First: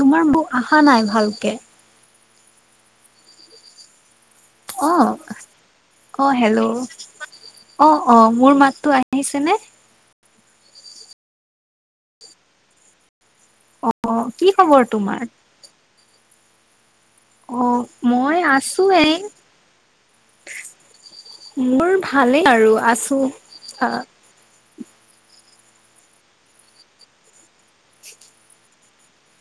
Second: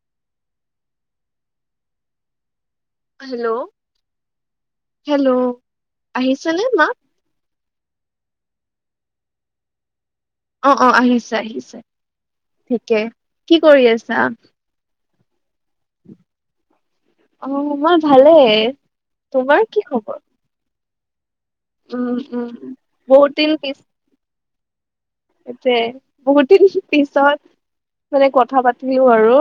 তোমাৰ ব আহা নাই ভালকে। হেল্ল'। অ', হেল্ল' অ, আহিছেনে মা হেল্ল'। অ', অ, মোৰ মাততো আহিছে নে? অ', অ, আহিছে আহিছে ঠিকে। কি কৰি আছা অ' কি খবৰ তোমাৰ? অ', মই ভালেই আছো এই তোমাৰ কি খবৰ? মোৰ উম ভালেই উম আৰু আছোঁ বহুত অ'। এতে বহুত দিন পিছত মানে কথা পাতিলো আৰু।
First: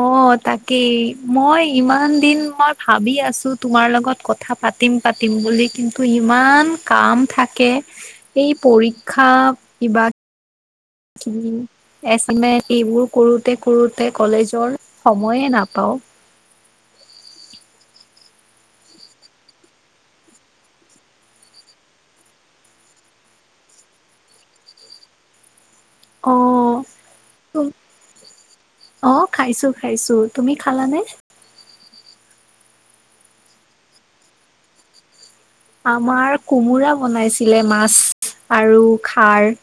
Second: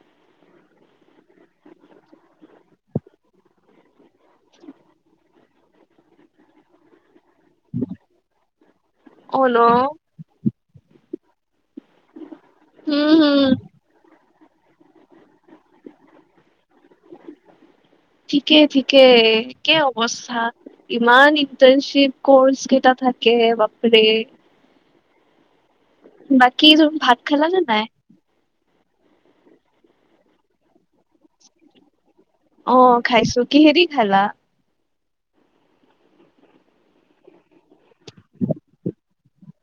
অ' তাকেই মই ইমান দিন মই ভাবি আছোঁ তোমাৰ লগত কথা পাতিম, পাতিম বুলি কিন্তু ইমান কাম থা কে, এই পৰীক্ষা অ ন কিবা এচাইনমেণ্ট এইবোৰ উম হম কৰোতে, কৰোতে কলেজৰ সময়ে নাপাওঁ। ঠিকে, ঠিকে একেই অৱস্থা। ইমান ইণ্টাৰনশ্বিপ কৰ্চ কেইটা থাকে, বাপৰে! বাকী অ তুমি ভাত খালা নে নাই? অ', খাইছোঁ, খাইছোঁ। তুমি খালানে? অ', খাইছোঁ। কিহে দি খালা? আমাৰ কোমোৰা বনাইছিলে, মাছ আৰু খাৰ।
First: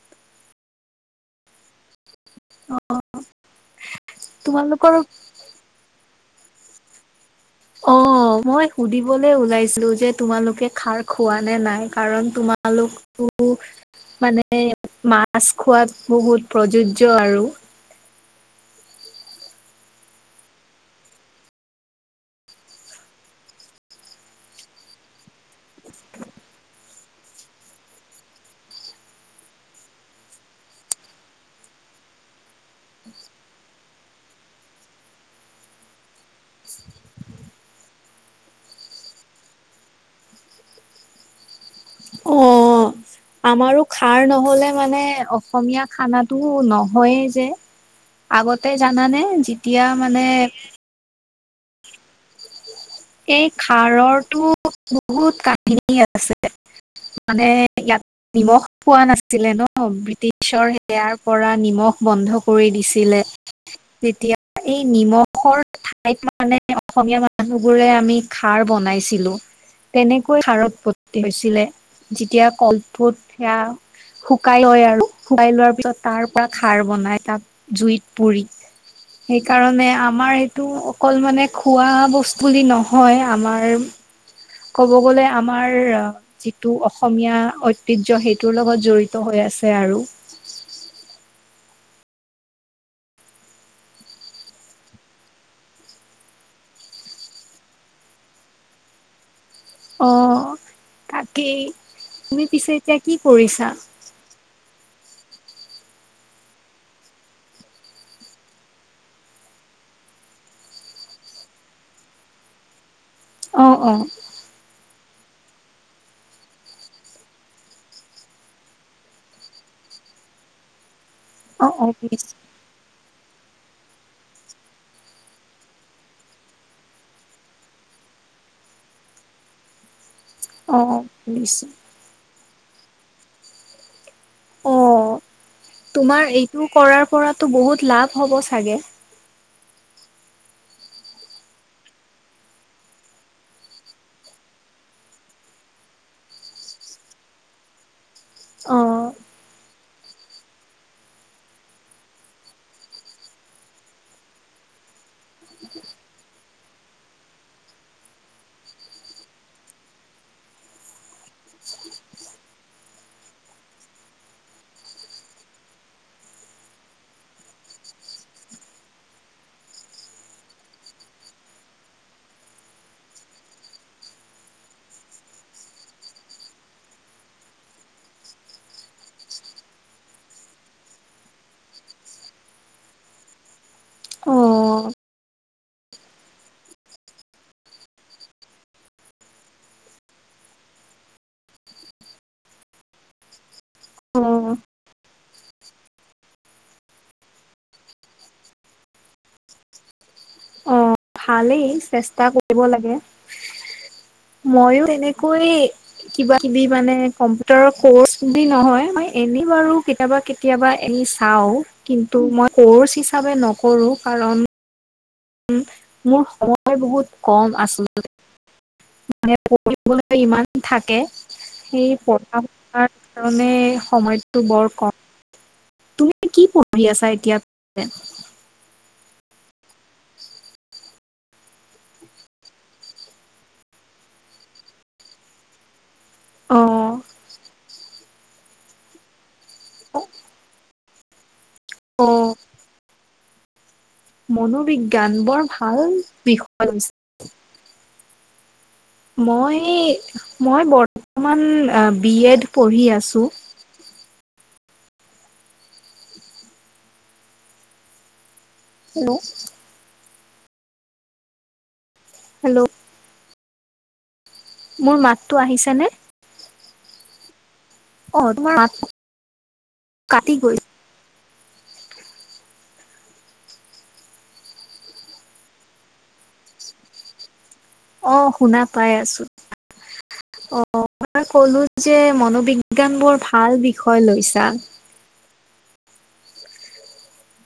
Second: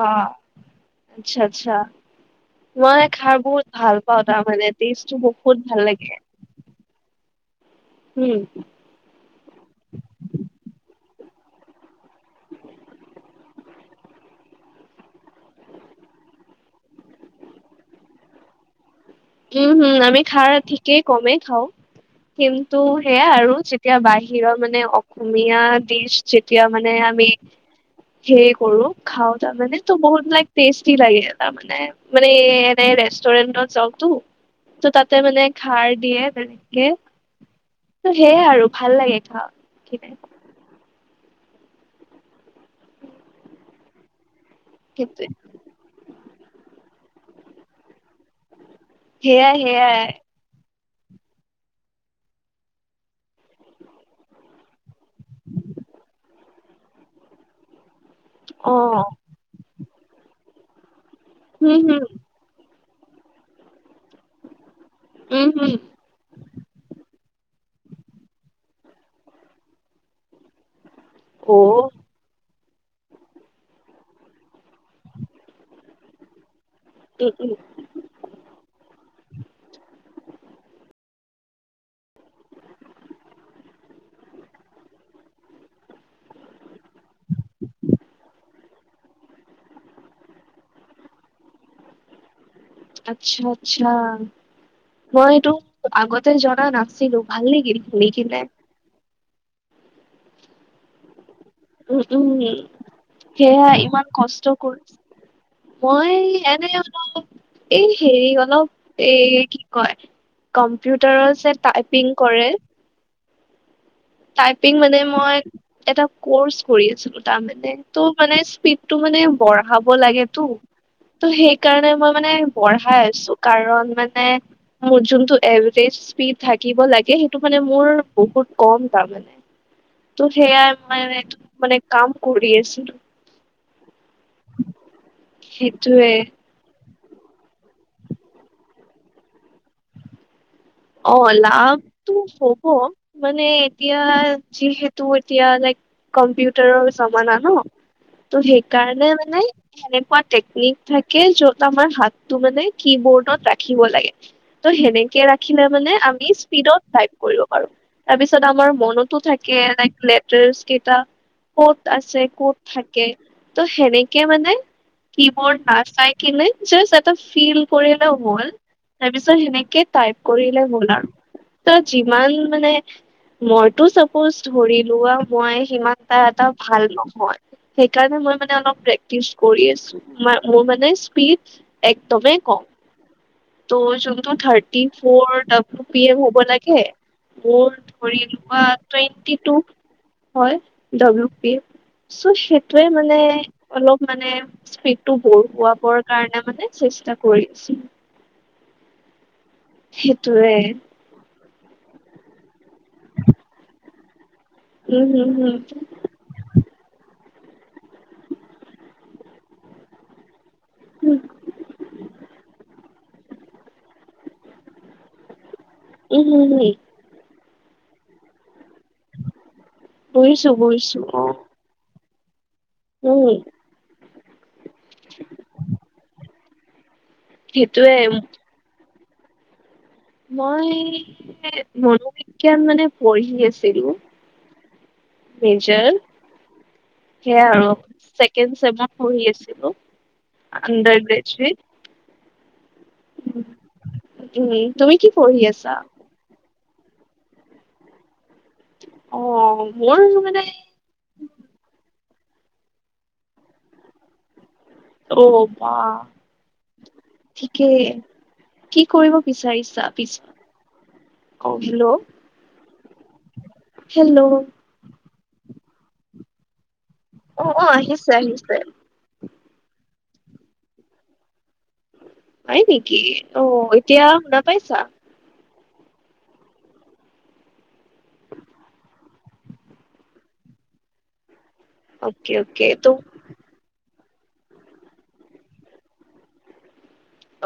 আহ, আচ্ছা, আচ্ছা। মই খাৰ বহুত ভাল পাওঁ তাৰমানে, তোমালোকৰ টেষ্টটো বহুত ভাল লাগে। উম অ', মই সুধিবলৈ ওলাইছিলোঁ যে তোমালোকে খাৰ খোৱা নে নাই! কাৰণ তোমালোক [inaudible] মানে মাছ খোৱাত বহুত প্ৰযোজ্য আৰু। উম', হম, আমি খাৰ ঠিকেই কমেই খাওঁ। কিন্তু সেয়া আৰু যেতিয়া বাহিৰৰ মানে অসমীয়া দিছ যেতিয়া মানে আমি সেই কৰোঁ খাওঁ তাৰমানে ত' বহুত লাইক টেষ্টি লাগে তাৰমানে মানে এ, এনে ৰেষ্টুৰেণ্টত যাওঁ ত' তাতে মানে খাৰ দিয়ে, তেনকে। ত' সেয়াই আৰু ভাল লাগে খাই কিনে। অ', আমাৰো খাৰ নহ'লে মানে সেইটোৱে অসমীয়া খানাটো নহয়েই যে। আগতে জানানে, সেয়াই যিতিয়া সেয়াই মানে এই খাৰৰটো বহুত কাহিনী আছে। মানে, ইয়াত নিমখ অ পোৱা নাছিলে ন' বৃটি ব্ৰিটিছৰ সেয়াৰ পৰা হম নিমখ হম বন্ধ কৰি দিছিলে, তেতিয়া এই উম নিমখৰ হম ঠাইত মানে, অসমীয়া মানুহ বোৰে আমি খাৰ বনাইছিলোঁ, তেনেকৈ খাৰ উৎপত্তি অ হৈছিলে। যেতিয়া কল [unintelligible] সেয়া শুকাই লয় আৰু, শুকাই লোৱাৰ পিছত তাৰপা খাৰ বনায়, উম উম তাত জুইত পুৰি। সেইকাৰণে আমাৰ এইটো অকল মানে খোৱা বচ বুলি নহয় আমাৰ ক'ব গ'লে আমাৰ যিটো অসমীয়া ঐতিহ্য, সেইটোৰ লগত জড়িত হৈ আছে আৰু। আচ্ছা, আচ্ছা। মই এইটো আগতে জনা নাছিলোঁ, ভাল লাগিল শুনি কিনে। অ', তাকেই। উম, উম। তুমি পিছে এতিয়া কি কৰিছা? সেয়া ইমান কষ্ট কৰি মই এনেই অলপ এই হেৰি অলপ, এই কি কয় কম্পিউটাৰৰ যে টাইপিং কৰে! অ', অ'। টাইপিং মানে মই এটা কৰ্চ কৰি আছিলোঁ, তাৰমানে ত' মানে স্পীডটো মানে বঢ়াব লাগেতো! ত' অ', অ', সেইকাৰণে, মই মানে শুনিছোঁ বঢ়াই আছোঁ, কাৰণ মানে মোৰ যোনটো এভৰেজ স্পীড থাকিব লাগে, সেইটো মানে মোৰ বহুত কম। ত' সেয়াই অ', অ', মানে, শুনিছোঁ মানে কাম কৰি আছিলোঁ। অ', সেইটোৱে তোমাৰ এইটো কৰাৰ পৰাতো বহুত লাভ হ'ব চাগে? অ', লাভটো হ'ব, মানে এতিয়া যিহেতু এতিয়া, লাইক কম্পিউটাৰৰ জমানা ন, ত' সেইকাৰণে অ', মানে সেনেকোৱা টেকনিক থাকে, য'ত আমাৰ হাতটো মানে, কি-বোৰ্ডত ৰাখিব লাগে। ত' সেনেকে ৰাখিলে মানে, আমি স্পীডত টাইপ কৰিব পাৰোঁ। তাৰপিছত, আমাৰ মনতো থাকে, লাইক লেটাৰ্স কেইটা। ক'ত আছে, ক'ত থাকে, ত' সেনেকে মানে কিবৰ্ড নাচাই কিনে, জাষ্ট এটা ফিল কৰি এটা ৱল তাৰপিছত সেনেকে, টাইপ কৰিলে হ'ল আৰু। ত' যিমান মানে মইতো, চাপজ ধৰিলোৱা, মই সিমানটা এটা ভাল নহয়। সেইকাৰণে, মই মানে অলপ প্ৰেক্টিছ কৰি আছোঁ। মা, মোৰ মানে স্পীড একদমেই কম। ত' যোনটো থাৰ্টি অ', ফ'ৰ, ডাব্লিউ পি এম, হ'ব লাগে মোৰ ধৰিলোৱা, টুৱেণ্টি টু হয়, ডাব্লিউ পি এম। চ' সেইটোৱে মানে, অলপ মানে অ', স্পীডটো, বঢ়োৱাবৰ কাৰণে, মানে চেষ্টা কৰি আছিলোঁ। সেইটোৱে। অ', ভালেই, চেষ্টা কৰিব লাগে মইয়ো উম হম তেনেকৈয়ে। হম কিবা-কিবি মানে, কম্পিউটাৰৰ কৰ্চ বুলি নহয়, মই এনেই বাৰু কেতিয়াবা কেত কেতিয়াব এনে চাওঁ, কিন্তু মই ক'ৰ্চ হিচাপে নকৰোঁ কাৰণ উম, মোৰ উম হম হম সময় বহুত কম, আচলতে। মানে পঢ়িবলৈ বুজিছো ইমান থাকে, বুজিছো অ সেই পঢ়া তাৰ উম কাৰণে, সময়টো বৰ কম, তুমি কি পঢ়ি আছা এতিয়া? সেইটোৱে। মই এ মনোবিজ্ঞান মানে পঢ়ি আছিলোঁ। মেজৰ, অ সেয়া আৰু চেক ছেকেণ্ড ছেমত পঢ়ি আছিলোঁ, আন্দাৰ গ্ৰেজুৱেট। অ'। [inaudible] তুমি কি মনোবিজ্ঞান, পঢ়ি বৰ আছা ভাল বিষয়। অ মই, মোৰ মানে মই বৰ্তমান আ, বি এড পঢ়ি আছোঁ। অ', বা, ঠিকেই। কি কৰিব হেল্ল' বিচাৰিছা পিছত, অ', হেল্ল'। হেল্ল'। হেল্ল'। মোৰ মাতটো আহিছেনে? অ', অ', আহিছে। অ', আহিছে তোমাৰ মাতটো, কাটি গ'ল। হয় নেকি, অ', এতিয়া শুনা পাইছা। অ', শুনা পাই আছোঁ, অ'। মই তোমাক ক'লো যে, অকে অকে ত মনোবিজ্ঞান বৰ ভাল বিষয় লৈছা।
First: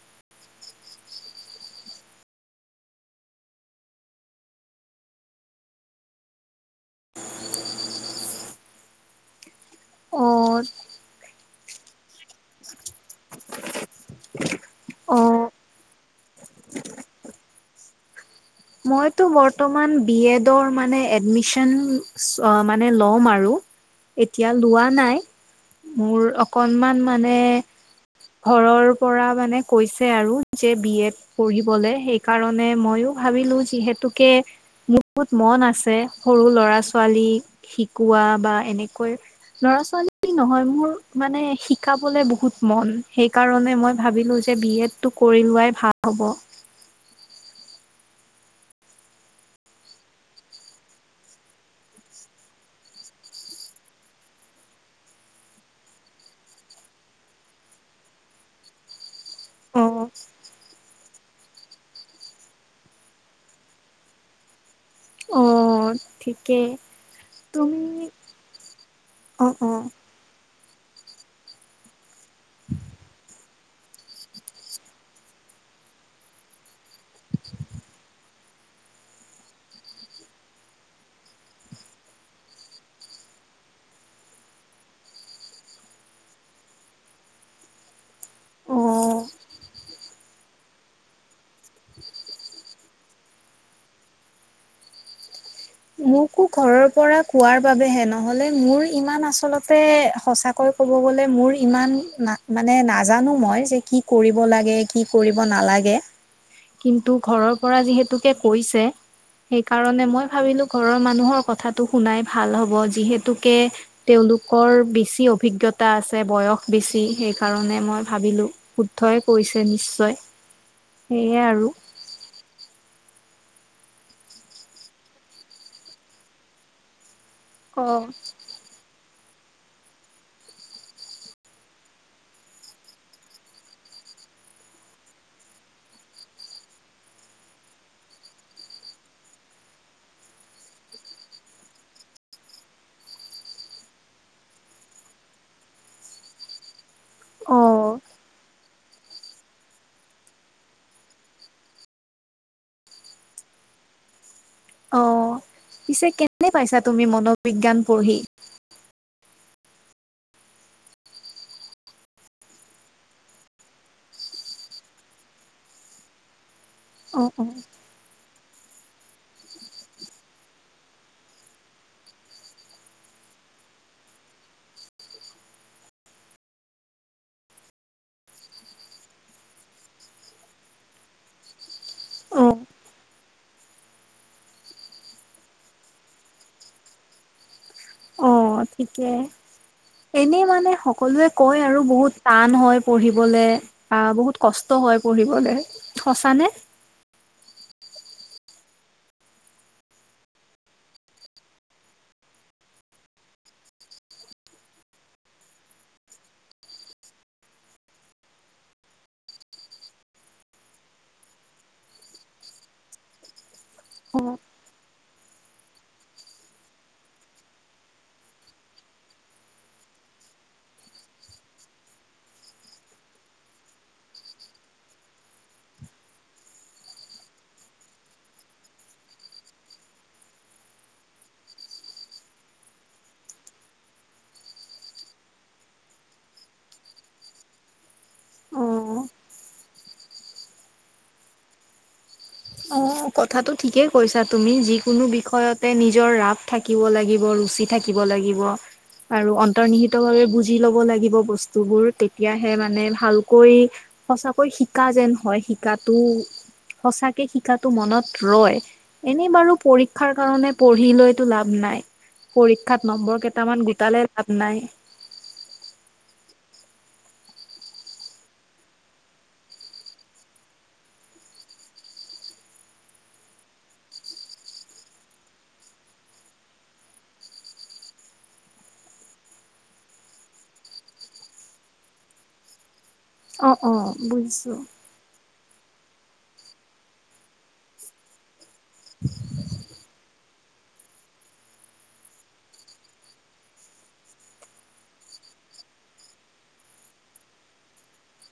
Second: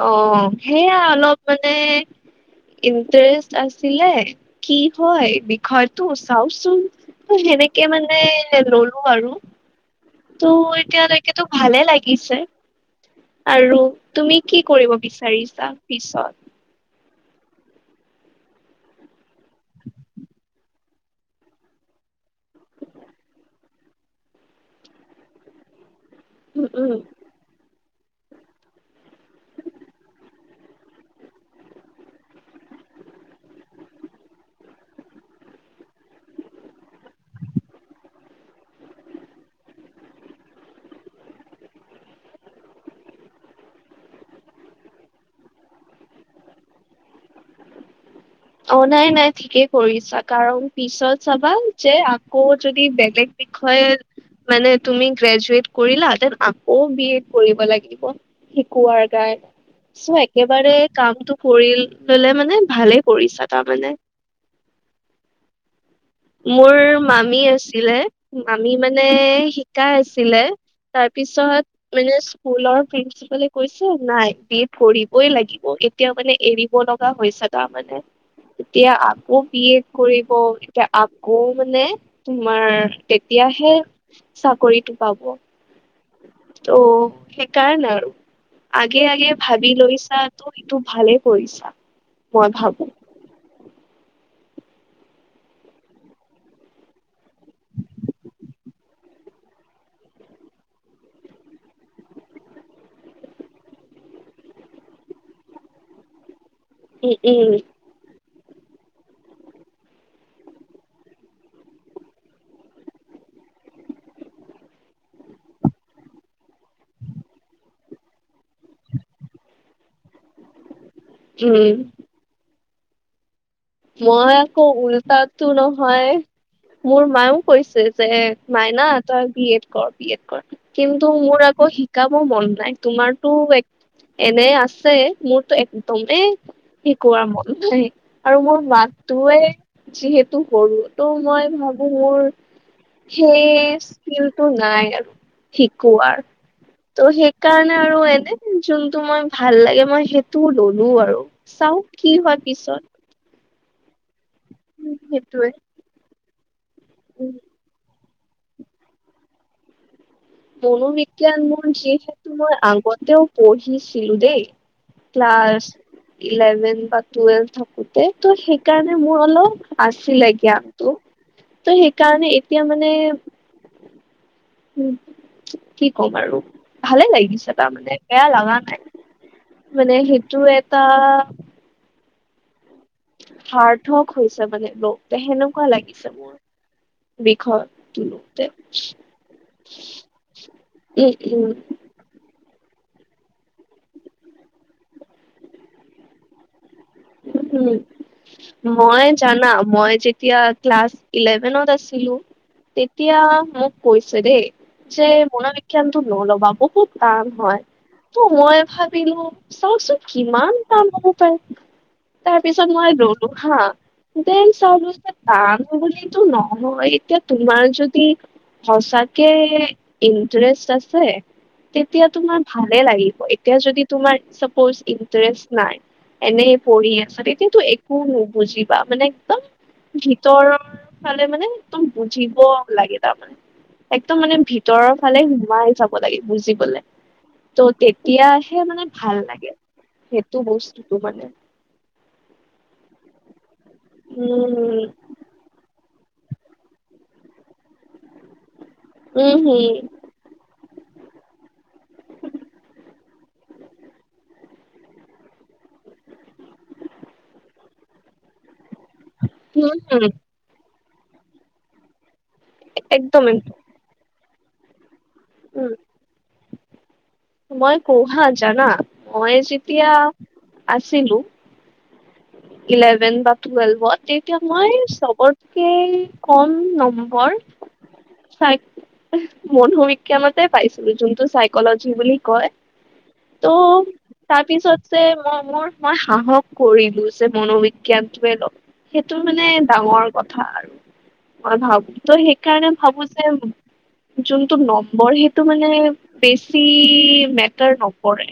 অ সেয়া অলপ মানে ইণ্টাৰেষ্ট আছিলে কি হয় বিষয়টো চাওচোন। সেনেকে মানে ললো আৰু। ত' অ' এতিয়ালৈকেতো ভালে লাগিছে। আৰু তুমি কি কৰিব অ' বিচাৰিছা পিছত? মইতো বৰ্তমান বি এডৰ মানে এডমিচন অ মানে ল'ম আৰু। এতিয়া লোৱা নাই, মোৰ উম উম অকনমান মানে ঘৰৰ পৰা মানে কৈছে আৰু যে বি এড পঢ়িবলে সেইকাৰণে ময়ো ভাবিলো যিহেতুকে বহুত মন আছে সৰু ল'ৰা-ছোৱালী শিকোৱা বা এনেকৈ ল'ৰা ছোৱালী নহয় মোৰ মানে শিকাবলে বহুত মন, সেইকাৰণে মই ভাবিলো যে যে বি এডটো কৰি লোৱাই ভাল হ'ব। অ নাই নাই ঠিকেই কৰিছা, কাৰণ পিছত চাবা যে আকৌ যদি বেলেগ বিষয়ে মানে তুমি গ্ৰেজুৱেট কৰিলা, তাৰচত আকৌ বি এড কৰিব লাগিব। শিকোৱাৰ কাৰনে, চ অ'। একেবাৰে কামটো কৰি ললে মানে ভালে কৰিছা তাৰমানে? অ। ঠিকেই মোৰ মামী তুমি আছিলে মামী মানে অ', অ', শিকাই আছি লে তাৰপিছত মানে স্কুলৰ প্ৰি প্ৰিঞ্চিপালে কৈছে নাই বি এড কৰিবই লাগিব, এতিয়া মানে এৰিব লগা হৈছে তাৰমানে। তেতিয়া আকৌ বি এড কৰিব আকৌ মানে তোমাৰ তেতিয়াহে চাকৰিটো পাব। ত' সেইকাৰণে আৰু, আগে অ'। আগে ভাবি লৈছা তো সেইটো ভালে কৰিছা, মই ভাবো। মোকো ঘৰৰ পৰা কোৱাৰ বাবেহে নহলে মোৰ ইমান আচলতে সচাকৈ ক'ব গ'লে মোৰ ইমান না মানে নাজানো মই যে কি কৰিব লাগে কি কৰিব নালাগে। [unintelligible] কিন্তু উম ঘৰৰ পৰা যিহেতুকে কৈছে, সেইকাৰণে মই ভাবিলো ঘৰৰ মানুহৰ কথাটো শুনাই ভাল হ'ব যিহেতুকে তেওঁলোকৰ বেছি অভিজ্ঞতা আছে বয়স বেছি সেইকাৰণে মই ভাবিলো। শুদ্ধই কৈছে নিশ্চয়। [inaudible] সেয়ে আৰু। উম মই আকৌ উল্টাটো নহয়, মোৰ মায়েও কৈছে অ যে মাইনা তই বি এড কৰ বি এড কৰ। কিন্তু মোৰ আকৌ শিকাব মন নাই, তোমাৰতো এক এনে আছে, মোৰতো একদমেই শিকোৱাৰ মন নাই। আৰু মোৰ মাতটোৱে যিহেতু সৰু তো মই ভাবো মোৰ সেই স্কিলটো নাই আৰু শিকোৱাৰ ত' সেই অ কাৰণে আৰু এনে যোনটো মই ভাল লাগে মই সেইটো ললো আৰু চাও কি হয় পিছত। অ সেইটোয়ে। পিছে কেনে পাইছা তুমি মনোবিজ্ঞান পঢ়ি! মনোবিজ্ঞান মোৰ যিহেতু মই আগতেও পঢ়িছিলো দেই ক্লাছ ইলেভেন বা অ অ টুৱেল্ভ থাকো তে তো সেইকাৰণে মোৰ অলপ আছিলে জ্ঞানটো। ত সেইকাৰণে এতিয়া মানে উম, কি ক'ম আৰু ভালে লাগিছে তাৰমানে বেয়া লগা নাই। মানে সেইটো এটা উম। সাৰ্থক হৈছে মানে লগ তে সেনেকুৱা লাগিছে মোৰ বিষয় তো। অ' ঠিকে এনেই মানে সকলোৱে উম কয় আৰু বহুত টান হয় পঢ়িবলৈ বা বহুত কষ্ট হয় পঢ়িবলৈ, সঁচানে? [unintelligible] মই জানা মই যেতিয়া ক্লাছ ইলেভেনত আছিলোঁ তেতিয়া মোক কৈছে দেই যে মনোবিজ্ঞানটো নলবা বহুত টান হয়। তো মই ভাবিলো চাওচোন কিমান টান হ'ব পাৰে। তাৰ পিছত মই ললো হা অ দেন চালো যে টান বুলিতো নহয় এতিয়া তোমাৰ যদি সঁচাকে ইণ্টাৰেষ্ট আছে তেতিয়া তোমাৰ ভালে লাগিব এতিয়া যদি তোমাৰ চাপোজ ইণ্টাৰেষ্ট নাই এনেই পঢ়ি আছা তেতিয়াটো একো নুবুজিবা মানে একদম ভিতৰৰ ফালে মানে একদম বুজিব লাগে তাৰমানে একদম মানে ভিতৰৰ ফালে সোমাই যাব লাগে বুজিবলে। ত' তেতিয়াহে অ মানে ভাল লাগে সেইটো বস্তুটো মানে। অ' কথাটো ঠিকেই কৈছা তুমি উম যিকোনো বিষয়ত তে নিজৰ ৰাপ থাকিব লাগিব ৰুচি থাকিব লাগিব আৰু উম হম অন্তৰ্নিহিতভাৱে বুজ যি ল'ব লাগিব বস্তুবোৰ তেতিয়াহে মানে ভালকৈ সঁচাকৈ শিকা যেন হয় শিকাটো সচাক সেই শিকাটো মনত ৰয় এনেই বাৰু হম হম পৰীক্ষাৰ কাৰণে পঢ়ি লৈতো লাভ নাই। পৰীক্ষাত নম্বৰ একদম একদম কেইটামান গোটালে লাভ নাই। উম। মই কহা জানা মই যেতিয়া আছিলোঁ ইলেভেন বা টুৱেলভত তেতিয়া মই চবতকে কম নম্বৰ চাই মনোবিজ্ঞানতে পাইছিলো যোনটো চাইকলজি বুলি কয়। অ ত' অ তাৰ বুজিছো পিছত যে মই মোৰ মই সাহস কৰিলোঁ যে মনোবিজ্ঞানটোৱে লম। সেইটো মানে ডাঙৰ কথা আৰু। মই ভাবো ত সেইকাৰণে ভাবো যে যোনটোু নম্বৰ সেইটো মানে বেছি মেটাৰ নপৰেৰে।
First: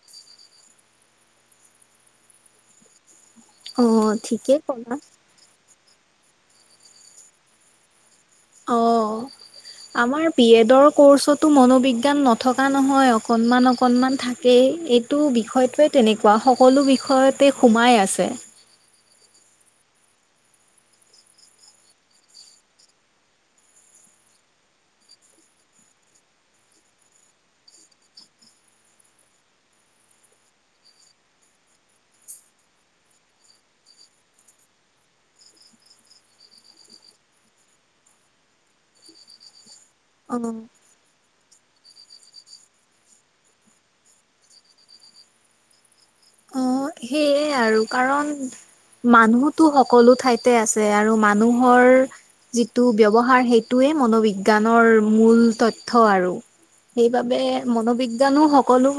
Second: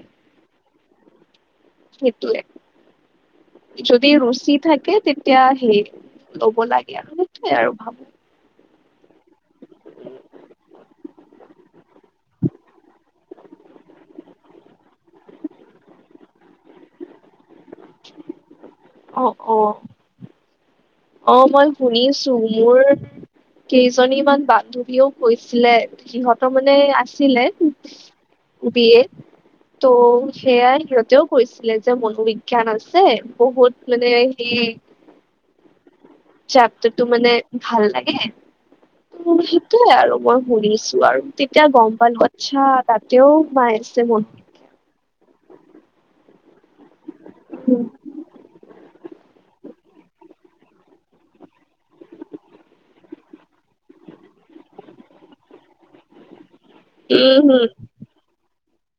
সেটোয়ে অ যদি ৰুচি ঠিকেই থাকে ক'লা তে এতিয়া সে ল'ব লাগে সেতুয়ে আৰু ভাবো। অ [inaudible] আমাৰ বিএডৰ কৰ্চতো মনোবিজ্ঞান নথকা নহয় অকনমান অকনমান থা কেই এইটো বিষয়টোৱে তেনেকুৱা সকলো বিষয়তে সোমাই আছে। অ', অ'। অ' মই শুনিছোঁ মোৰ কেইজনীমান বান্ধৱীয়েও কৈছিলে। সিহঁতৰ মানে আছিলে। বি এ ত' সেয়াই সিহঁতেও কৈছিলে যে মনোবিজ্ঞান আছে, বহুত মানে সেই চাপটাৰতো মানে ভাল লাগে, তোৰ [unintelligible] আৰু মই অ [unintelligible] আছো। আৰু তেতিয়া গম পালো, আচ্ছা তাতেও মাই আছে [unintelligible] অ সেয়ে আৰু কাৰণ মানুহতো সকলো ঠাইতে আছে, আৰু মানুহৰ যিটো ব্যৱহাৰ, সেইটোৱেই মনোবিজ্ঞানৰ মূল তথ্য আৰু। উম সেইবাবে হম মনোবিজ্ঞানো সকলো [unintelligible]